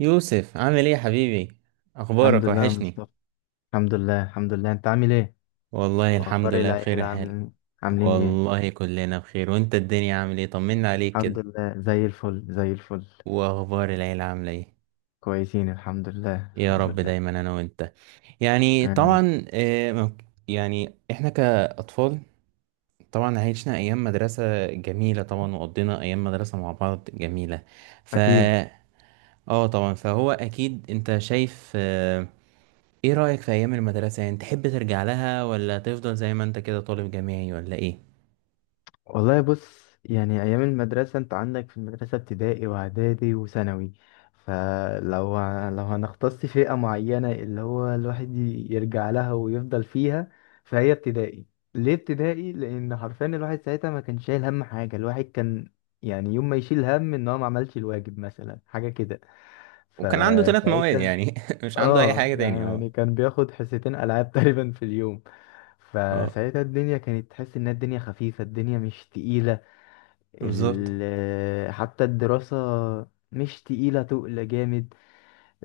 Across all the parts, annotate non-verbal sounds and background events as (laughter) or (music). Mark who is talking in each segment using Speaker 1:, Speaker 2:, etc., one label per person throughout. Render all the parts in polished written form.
Speaker 1: يوسف، عامل ايه يا حبيبي؟
Speaker 2: الحمد
Speaker 1: اخبارك
Speaker 2: لله يا
Speaker 1: وحشني.
Speaker 2: مصطفى. الحمد لله، الحمد لله. انت عامل ايه؟
Speaker 1: والله الحمد
Speaker 2: اخبار
Speaker 1: لله بخير
Speaker 2: العيله عامل
Speaker 1: حال.
Speaker 2: إيه؟ عاملين ايه؟
Speaker 1: والله كلنا بخير. وانت الدنيا عامل ايه؟ طمنا عليك
Speaker 2: الحمد
Speaker 1: كده.
Speaker 2: لله، زي الفل زي الفل.
Speaker 1: واخبار العيلة عاملة ايه؟
Speaker 2: كويسين الحمد لله
Speaker 1: يا
Speaker 2: الحمد
Speaker 1: رب
Speaker 2: لله.
Speaker 1: دايما انا وانت. يعني
Speaker 2: آمين.
Speaker 1: طبعا، يعني احنا كاطفال، طبعا عشنا ايام مدرسة جميلة، طبعا وقضينا ايام مدرسة مع بعض جميلة. ف
Speaker 2: اكيد.
Speaker 1: اه طبعا، فهو اكيد انت شايف ايه رأيك في ايام المدرسة؟ يعني تحب ترجع لها ولا تفضل زي ما انت كده طالب جامعي ولا ايه؟
Speaker 2: والله بص، يعني أيام المدرسة أنت عندك في المدرسة ابتدائي وإعدادي وثانوي. فلو هنختص فئة معينة اللي هو الواحد يرجع لها ويفضل فيها، فهي ابتدائي. ليه ابتدائي؟ لأن حرفيا الواحد ساعتها ما كان شايل هم حاجة، الواحد كان يعني يوم ما يشيل هم إن هو ما عملش الواجب مثلا حاجة كده
Speaker 1: وكان عنده 3 مواد
Speaker 2: فساعتها.
Speaker 1: يعني، (laughs) مش عنده اي
Speaker 2: اه
Speaker 1: حاجة تاني. اه
Speaker 2: يعني كان بياخد حصتين ألعاب (laughs) تقريبا في اليوم.
Speaker 1: اه،
Speaker 2: فساعتها الدنيا كانت تحس إنها الدنيا خفيفة، الدنيا مش تقيلة،
Speaker 1: بالظبط.
Speaker 2: ال... حتى الدراسة مش تقيلة تقل جامد.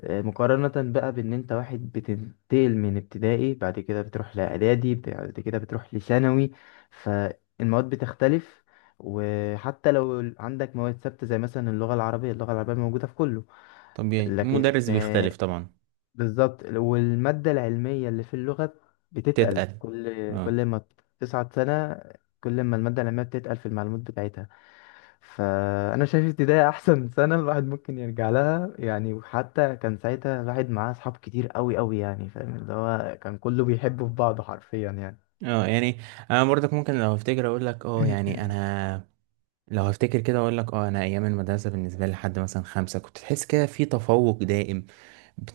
Speaker 2: مقارنة بقى بإن أنت واحد بتنتقل من ابتدائي، بعد كده بتروح لإعدادي، بعد كده بتروح لثانوي، فالمواد بتختلف. وحتى لو عندك مواد ثابتة زي مثلا اللغة العربية، اللغة العربية موجودة في كله.
Speaker 1: طبيعي،
Speaker 2: لكن
Speaker 1: المدرس بيختلف
Speaker 2: آه،
Speaker 1: طبعا.
Speaker 2: بالظبط، والمادة العلمية اللي في اللغة بتتقل
Speaker 1: تتقل.
Speaker 2: كل
Speaker 1: اه.
Speaker 2: كل ما تصعد سنة، كل ما المادة العلمية بتتقل في المعلومات بتاعتها. فانا شايف ابتدائي احسن (laughs) سنه الواحد ممكن يرجع لها يعني. وحتى كان ساعتها الواحد معاه اصحاب كتير قوي قوي يعني، فاهم اللي هو كان كله بيحبه في بعضه حرفيا يعني.
Speaker 1: اه، يعني انا برضك ممكن لو افتكر اقول لك، اه يعني
Speaker 2: (coughs)
Speaker 1: انا لو هفتكر كده اقول لك، اه انا ايام المدرسه بالنسبه لي لحد مثلا 5، كنت تحس كده في تفوق دائم،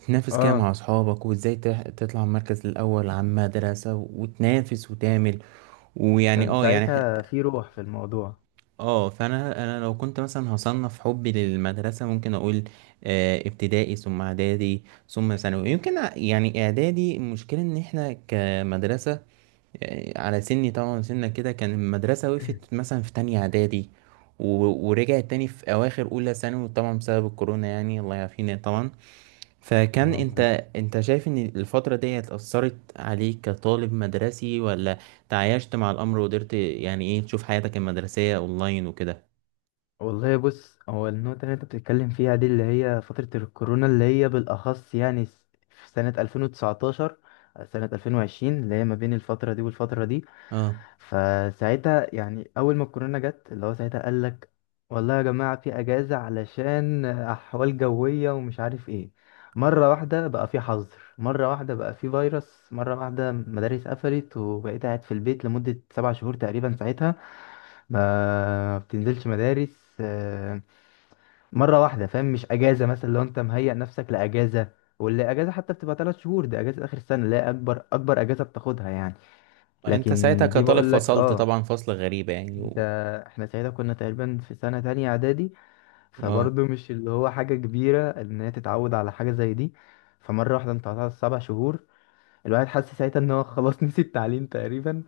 Speaker 2: (clears throat)
Speaker 1: كده
Speaker 2: اه،
Speaker 1: مع اصحابك وازاي تطلع المركز الاول على المدرسه وتنافس وتعمل. ويعني
Speaker 2: كان
Speaker 1: اه يعني
Speaker 2: ساعتها في روح في الموضوع.
Speaker 1: اه، فانا لو كنت مثلا هصنف حبي للمدرسه ممكن اقول ابتدائي ثم اعدادي ثم ثانوي. يمكن يعني اعدادي، المشكله ان احنا كمدرسه، على سني طبعا سنة كده، كان المدرسه
Speaker 2: (coughs)
Speaker 1: وقفت
Speaker 2: (clears throat)
Speaker 1: مثلا في تانية اعدادي، ورجعت تاني في اواخر اولى ثانوي طبعا، بسبب الكورونا، يعني الله يعافينا طبعا. فكان
Speaker 2: اللهم آمين.
Speaker 1: انت شايف ان الفتره دي اثرت عليك كطالب مدرسي، ولا تعايشت مع الامر وقدرت؟ يعني ايه، تشوف حياتك المدرسيه اونلاين وكده؟
Speaker 2: والله بص، هو النقطة اللي انت بتتكلم فيها دي اللي هي فترة الكورونا، اللي هي بالأخص يعني في سنة 2019 سنة 2020 اللي هي ما بين الفترة دي والفترة دي.
Speaker 1: اه.
Speaker 2: فساعتها يعني اول ما الكورونا جت اللي هو ساعتها قال لك والله يا جماعه في اجازه علشان احوال جويه ومش عارف ايه. مره واحده بقى في حظر، مره واحده بقى في فيروس، مره واحده مدارس قفلت، وبقيت قاعد في البيت لمده 7 شهور تقريبا ساعتها ما بتنزلش مدارس. مره واحده، فاهم؟ مش اجازه مثلا لو انت مهيئ نفسك لاجازه، واللي اجازه حتى بتبقى 3 شهور دي اجازه اخر السنه اللي هي اكبر اكبر اجازه بتاخدها يعني.
Speaker 1: انت ساعتها
Speaker 2: لكن دي
Speaker 1: كطالب
Speaker 2: بقول لك
Speaker 1: فصلت
Speaker 2: اه.
Speaker 1: طبعا فصل غريبة يعني.
Speaker 2: ده احنا ساعتها كنا تقريبا في سنة تانية اعدادي،
Speaker 1: اه،
Speaker 2: فبرضه مش اللي هو حاجة كبيرة ان هي تتعود على حاجة زي دي. فمرة واحدة انت قطعت 7 شهور، الواحد حس ساعتها ان هو (laughs) خلاص نسي التعليم تقريبا.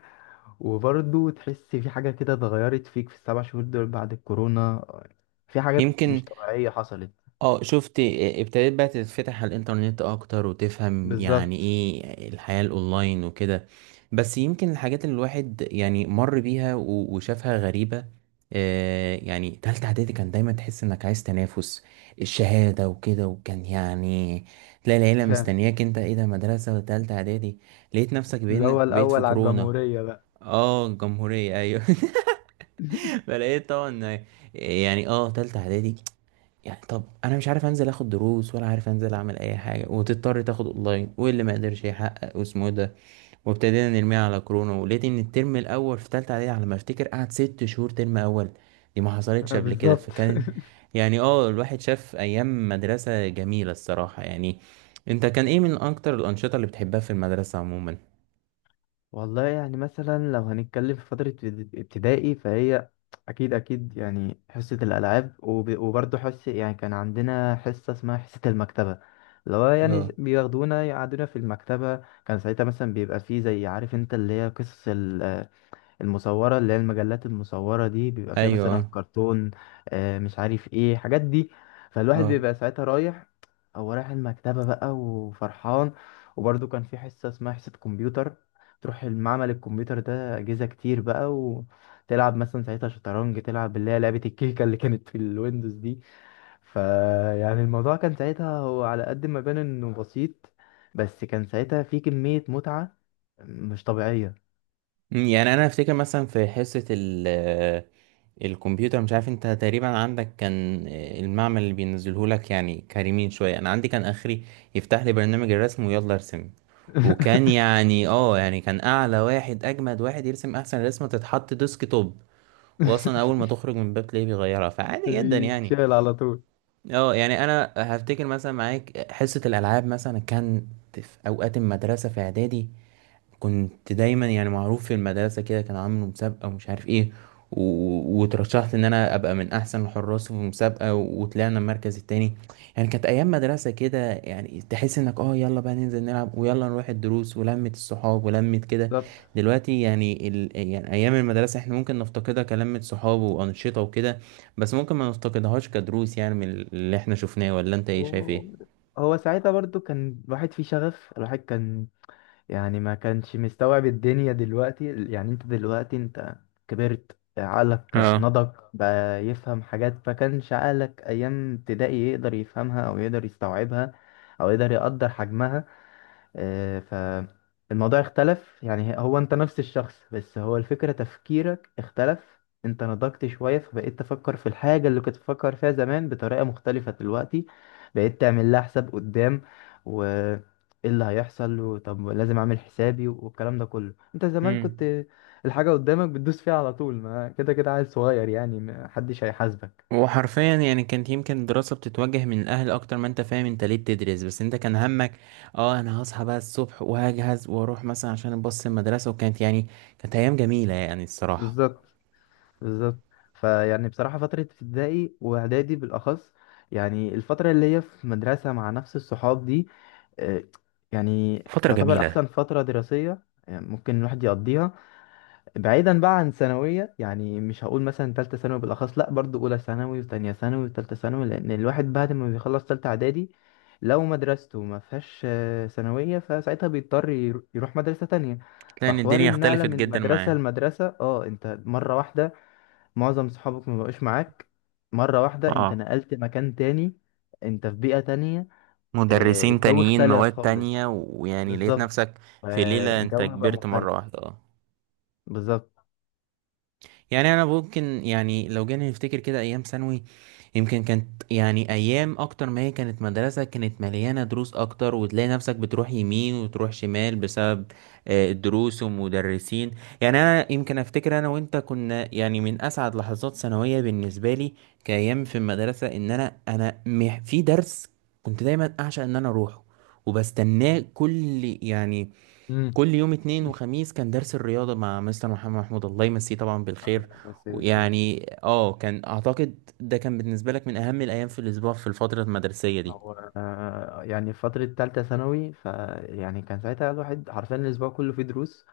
Speaker 2: وبرضه تحس في حاجة كده اتغيرت فيك في السبع شهور دول بعد الكورونا، في حاجات
Speaker 1: يمكن.
Speaker 2: مش طبيعية حصلت.
Speaker 1: اه، شفت. اه، ابتديت بقى تتفتح على الانترنت اكتر، وتفهم يعني
Speaker 2: بالظبط.
Speaker 1: ايه الحياة الاونلاين وكده. بس يمكن الحاجات اللي الواحد يعني مر بيها و... وشافها غريبة. يعني تالتة اعدادي، كان دايما تحس انك عايز تنافس الشهادة وكده، وكان يعني تلاقي العيلة
Speaker 2: فاهم،
Speaker 1: مستنياك، انت ايه ده؟ مدرسة تالتة اعدادي. لقيت نفسك
Speaker 2: اللي هو
Speaker 1: بقيت في
Speaker 2: الأول على
Speaker 1: كورونا.
Speaker 2: الجمهورية بقى
Speaker 1: اه، الجمهورية، ايوه. (laughs) فلقيت طبعا. يعني اه تالتة اعدادي. يعني طب انا مش عارف انزل اخد دروس، ولا عارف انزل اعمل اي حاجه، وتضطر تاخد اونلاين، واللي ما قدرش يحقق واسمه ايه ده، وابتدينا نرميها على كورونا. ولقيت ان الترم الاول في تالتة اعدادي، على ما افتكر قعد 6 شهور ترم اول. دي ما
Speaker 2: (laughs)
Speaker 1: حصلتش قبل كده.
Speaker 2: بالظبط.
Speaker 1: فكان يعني اه، الواحد شاف ايام مدرسه جميله الصراحه يعني. انت كان ايه من اكتر الانشطه اللي بتحبها في المدرسه عموما؟
Speaker 2: والله يعني مثلا لو هنتكلم في فترة ابتدائي، فهي أكيد أكيد يعني حصة الألعاب، وبرضه حصة، يعني كان عندنا حصة اسمها حصة المكتبة، اللي هو يعني
Speaker 1: اه.
Speaker 2: بياخدونا يقعدونا في المكتبة. كان ساعتها مثلا بيبقى فيه زي عارف انت اللي هي قصص المصورة، اللي هي المجلات المصورة دي، بيبقى فيها مثلا
Speaker 1: ايوه.
Speaker 2: كرتون، مش عارف ايه حاجات دي. فالواحد
Speaker 1: اه.
Speaker 2: بيبقى ساعتها رايح، هو رايح المكتبة بقى وفرحان. وبرضه كان في حصة اسمها حصة كمبيوتر، تروح المعمل الكمبيوتر ده أجهزة كتير بقى، وتلعب مثلا ساعتها شطرنج، تلعب اللي هي لعبة الكيكة اللي كانت في الويندوز دي. فيعني الموضوع كان ساعتها هو على قد ما بان انه بسيط، بس كان ساعتها في كمية متعة مش طبيعية.
Speaker 1: يعني انا افتكر مثلا في حصه ال آه، الكمبيوتر. مش عارف، انت تقريبا عندك كان المعمل اللي بينزله لك يعني كريمين شويه، انا عندي كان اخري، يفتح لي برنامج الرسم ويلا ارسم. وكان
Speaker 2: (laughs)
Speaker 1: يعني كان اعلى واحد، اجمد واحد يرسم احسن رسمه تتحط ديسك توب، واصلا اول ما تخرج من الباب تلاقيه بيغيرها، فعادي جدا يعني.
Speaker 2: بيتشال على طول.
Speaker 1: اه، يعني انا هفتكر مثلا معاك حصه الالعاب مثلا، كان في اوقات المدرسه في اعدادي كنت دايما يعني معروف في المدرسة كده، كان عامل مسابقة ومش عارف ايه، و... وترشحت ان انا ابقى من احسن الحراس في المسابقة، و... وطلعنا المركز التاني. يعني كانت ايام مدرسة كده، يعني تحس انك اه يلا بقى ننزل نلعب، ويلا نروح الدروس، ولمة الصحاب ولمة كده.
Speaker 2: بالظبط.
Speaker 1: دلوقتي يعني يعني ايام المدرسة احنا ممكن نفتقدها كلمة صحاب وانشطة وكده، بس ممكن ما نفتقدهاش كدروس، يعني من اللي احنا شفناه. ولا انت ايه شايف
Speaker 2: و-
Speaker 1: ايه؟
Speaker 2: هو ساعتها برضو كان الواحد فيه شغف، الواحد كان يعني ما كانش مستوعب الدنيا دلوقتي. يعني انت دلوقتي انت كبرت، عقلك
Speaker 1: اه.
Speaker 2: نضج بقى يفهم حاجات ما كانش عقلك ايام ابتدائي يقدر يفهمها او يقدر يستوعبها او يقدر حجمها. آه، فالموضوع اختلف، يعني هو انت نفس الشخص بس هو الفكرة تفكيرك اختلف، انت نضجت شوية فبقيت تفكر في الحاجة اللي كنت تفكر فيها زمان بطريقة مختلفة دلوقتي. بقيت تعمل لها حساب قدام، و ايه اللي هيحصل، وطب لازم اعمل حسابي، والكلام ده كله. انت زمان
Speaker 1: مم.
Speaker 2: كنت الحاجة قدامك بتدوس فيها على طول، ما كده كده عيل صغير يعني ما حدش هيحاسبك.
Speaker 1: وحرفيا يعني كانت يمكن الدراسة بتتوجه من الأهل، أكتر ما أنت فاهم أنت ليه بتدرس، بس أنت كان همك، أه أنا هصحى بقى الصبح وهجهز وأروح مثلا عشان أبص المدرسة. وكانت يعني كانت أيام جميلة يعني الصراحة.
Speaker 2: بالظبط، بالظبط. فيعني بصراحة فترة ابتدائي وإعدادي بالأخص، يعني الفترة اللي هي في مدرسة مع نفس الصحاب دي، آه، يعني
Speaker 1: فترة
Speaker 2: يعتبر
Speaker 1: جميلة.
Speaker 2: أحسن فترة دراسية يعني ممكن الواحد يقضيها، بعيدا بقى عن ثانوية. يعني مش هقول مثلا تالتة ثانوي بالأخص، لأ برضو أولى ثانوي وتانية ثانوي وتالتة ثانوي. لأن الواحد بعد ما بيخلص تالتة إعدادي، لو مدرسته ما فيهاش ثانوية، فساعتها بيضطر يروح مدرسة تانية.
Speaker 1: لأن
Speaker 2: فحوار
Speaker 1: الدنيا
Speaker 2: النقلة
Speaker 1: اختلفت
Speaker 2: من
Speaker 1: جدا
Speaker 2: مدرسة
Speaker 1: معاه،
Speaker 2: لمدرسة، اه انت مرة واحدة معظم صحابك ما بقوش معاك، مرة واحدة انت
Speaker 1: اه،
Speaker 2: نقلت مكان تاني، انت في بيئة تانية.
Speaker 1: مدرسين
Speaker 2: الجو
Speaker 1: تانيين
Speaker 2: اختلف
Speaker 1: مواد
Speaker 2: خالص.
Speaker 1: تانية، ويعني لقيت
Speaker 2: بالظبط،
Speaker 1: نفسك في ليلة أنت
Speaker 2: الجو بقى
Speaker 1: كبرت
Speaker 2: مختلف.
Speaker 1: مرة واحدة. أه.
Speaker 2: بالظبط.
Speaker 1: يعني انا ممكن، يعني لو جينا نفتكر كده ايام ثانوي، يمكن كانت يعني ايام اكتر ما هي كانت مدرسة، كانت مليانة دروس اكتر، وتلاقي نفسك بتروح يمين وتروح شمال بسبب الدروس ومدرسين. يعني انا يمكن افتكر انا وانت كنا يعني من اسعد لحظات ثانوية بالنسبة لي، كايام في المدرسة، ان انا في درس كنت دايما اعشق ان انا اروحه، وبستناه كل يعني
Speaker 2: امم.
Speaker 1: كل يوم اتنين وخميس. كان درس الرياضة مع مستر محمد محمود، الله يمسيه طبعا بالخير.
Speaker 2: بس الخير.
Speaker 1: ويعني اه، كان اعتقد ده كان بالنسبة لك من اهم الايام في الاسبوع في الفترة المدرسية دي،
Speaker 2: هو يعني في فترة تالتة ثانوي فيعني كان ساعتها الواحد حرفيا الأسبوع كله فيه دروس.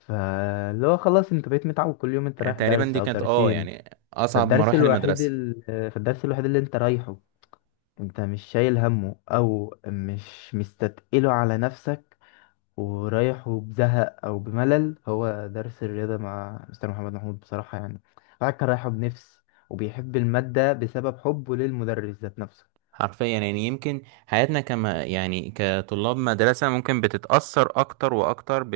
Speaker 2: فاللي هو خلاص أنت بقيت متعود كل يوم أنت
Speaker 1: يعني
Speaker 2: رايح
Speaker 1: تقريبا
Speaker 2: درس
Speaker 1: دي
Speaker 2: أو
Speaker 1: كانت اه
Speaker 2: درسين.
Speaker 1: يعني اصعب
Speaker 2: فالدرس
Speaker 1: مراحل
Speaker 2: الوحيد
Speaker 1: المدرسة.
Speaker 2: فالدرس الوحيد اللي أنت رايحه، انت مش شايل همه او مش مستتقله على نفسك، ورايح وبزهق او بملل، هو درس الرياضة مع مستر محمد محمود بصراحة يعني. الواحد كان رايحه بنفس وبيحب المادة بسبب حبه للمدرس ذات نفسه.
Speaker 1: حرفيا يعني يمكن حياتنا كما يعني كطلاب مدرسة ممكن بتتأثر اكتر واكتر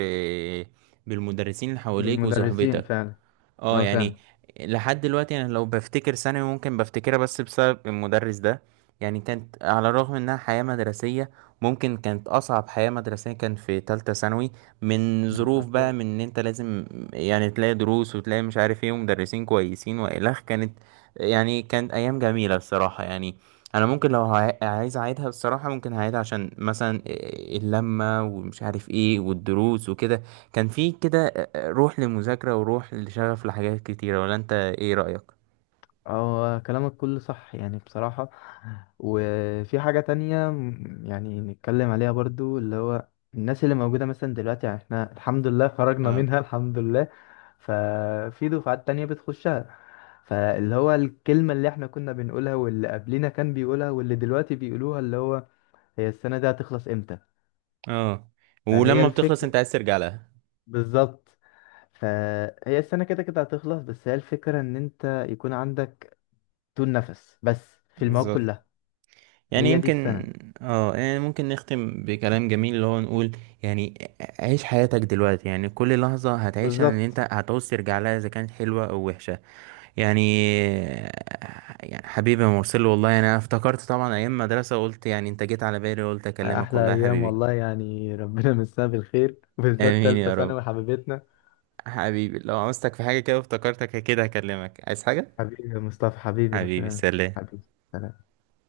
Speaker 1: بالمدرسين اللي حواليك
Speaker 2: بالمدرسين
Speaker 1: وصحبتك.
Speaker 2: فعلا.
Speaker 1: اه،
Speaker 2: اه
Speaker 1: يعني لحد دلوقتي انا لو بفتكر ثانوي ممكن بفتكرها بس بسبب المدرس ده. يعني كانت على الرغم انها حياة مدرسية، ممكن كانت اصعب حياة مدرسية كان في تالتة ثانوي، من ظروف بقى،
Speaker 2: فعلا.
Speaker 1: من ان انت لازم يعني تلاقي دروس وتلاقي مش عارف ايه ومدرسين كويسين والخ. كانت يعني كانت ايام جميلة الصراحة يعني. انا ممكن لو عايز اعيدها الصراحة، ممكن هعيدها عشان مثلا اللمة ومش عارف ايه والدروس وكده. كان في كده روح للمذاكرة وروح لشغف لحاجات كتيرة. ولا انت ايه رأيك؟
Speaker 2: هو كلامك كله صح يعني بصراحة. وفي حاجة تانية يعني نتكلم عليها برضو، اللي هو الناس اللي موجودة مثلا دلوقتي، يعني احنا الحمد لله خرجنا
Speaker 1: اه.
Speaker 2: منها الحمد لله. ففي دفعات تانية بتخشها، فاللي هو الكلمة اللي احنا كنا بنقولها واللي قبلنا كان بيقولها واللي دلوقتي بيقولوها، اللي هو هي السنة دي هتخلص امتى.
Speaker 1: اه،
Speaker 2: فهي
Speaker 1: ولما بتخلص
Speaker 2: الفكرة،
Speaker 1: انت عايز ترجع لها.
Speaker 2: بالظبط. فهي السنة كده كده هتخلص، بس هي الفكرة ان انت يكون عندك طول نفس بس في المواد
Speaker 1: بالظبط.
Speaker 2: كلها.
Speaker 1: يعني
Speaker 2: هي دي
Speaker 1: يمكن.
Speaker 2: السنة.
Speaker 1: اه، يعني ممكن نختم بكلام جميل اللي هو نقول يعني: عيش حياتك دلوقتي، يعني كل لحظة هتعيشها ان انت
Speaker 2: بالظبط.
Speaker 1: هتعوز ترجع لها، اذا كانت حلوة او وحشة. يعني. يعني حبيبي يا مرسل، والله يعني انا افتكرت طبعا ايام مدرسة، قلت يعني انت جيت على بالي وقلت اكلمك،
Speaker 2: احلى
Speaker 1: والله يا
Speaker 2: ايام
Speaker 1: حبيبي.
Speaker 2: والله يعني ربنا يمسها بالخير، بالذات
Speaker 1: امين
Speaker 2: تالتة
Speaker 1: يا رب.
Speaker 2: ثانوي حبيبتنا.
Speaker 1: حبيبي لو عاوزتك في حاجة كده افتكرتك، كده هكلمك عايز حاجة.
Speaker 2: حبيبي يا مصطفى، حبيبي
Speaker 1: حبيبي
Speaker 2: ربنا يمسك-
Speaker 1: سلام.
Speaker 2: حبيبي، سلام.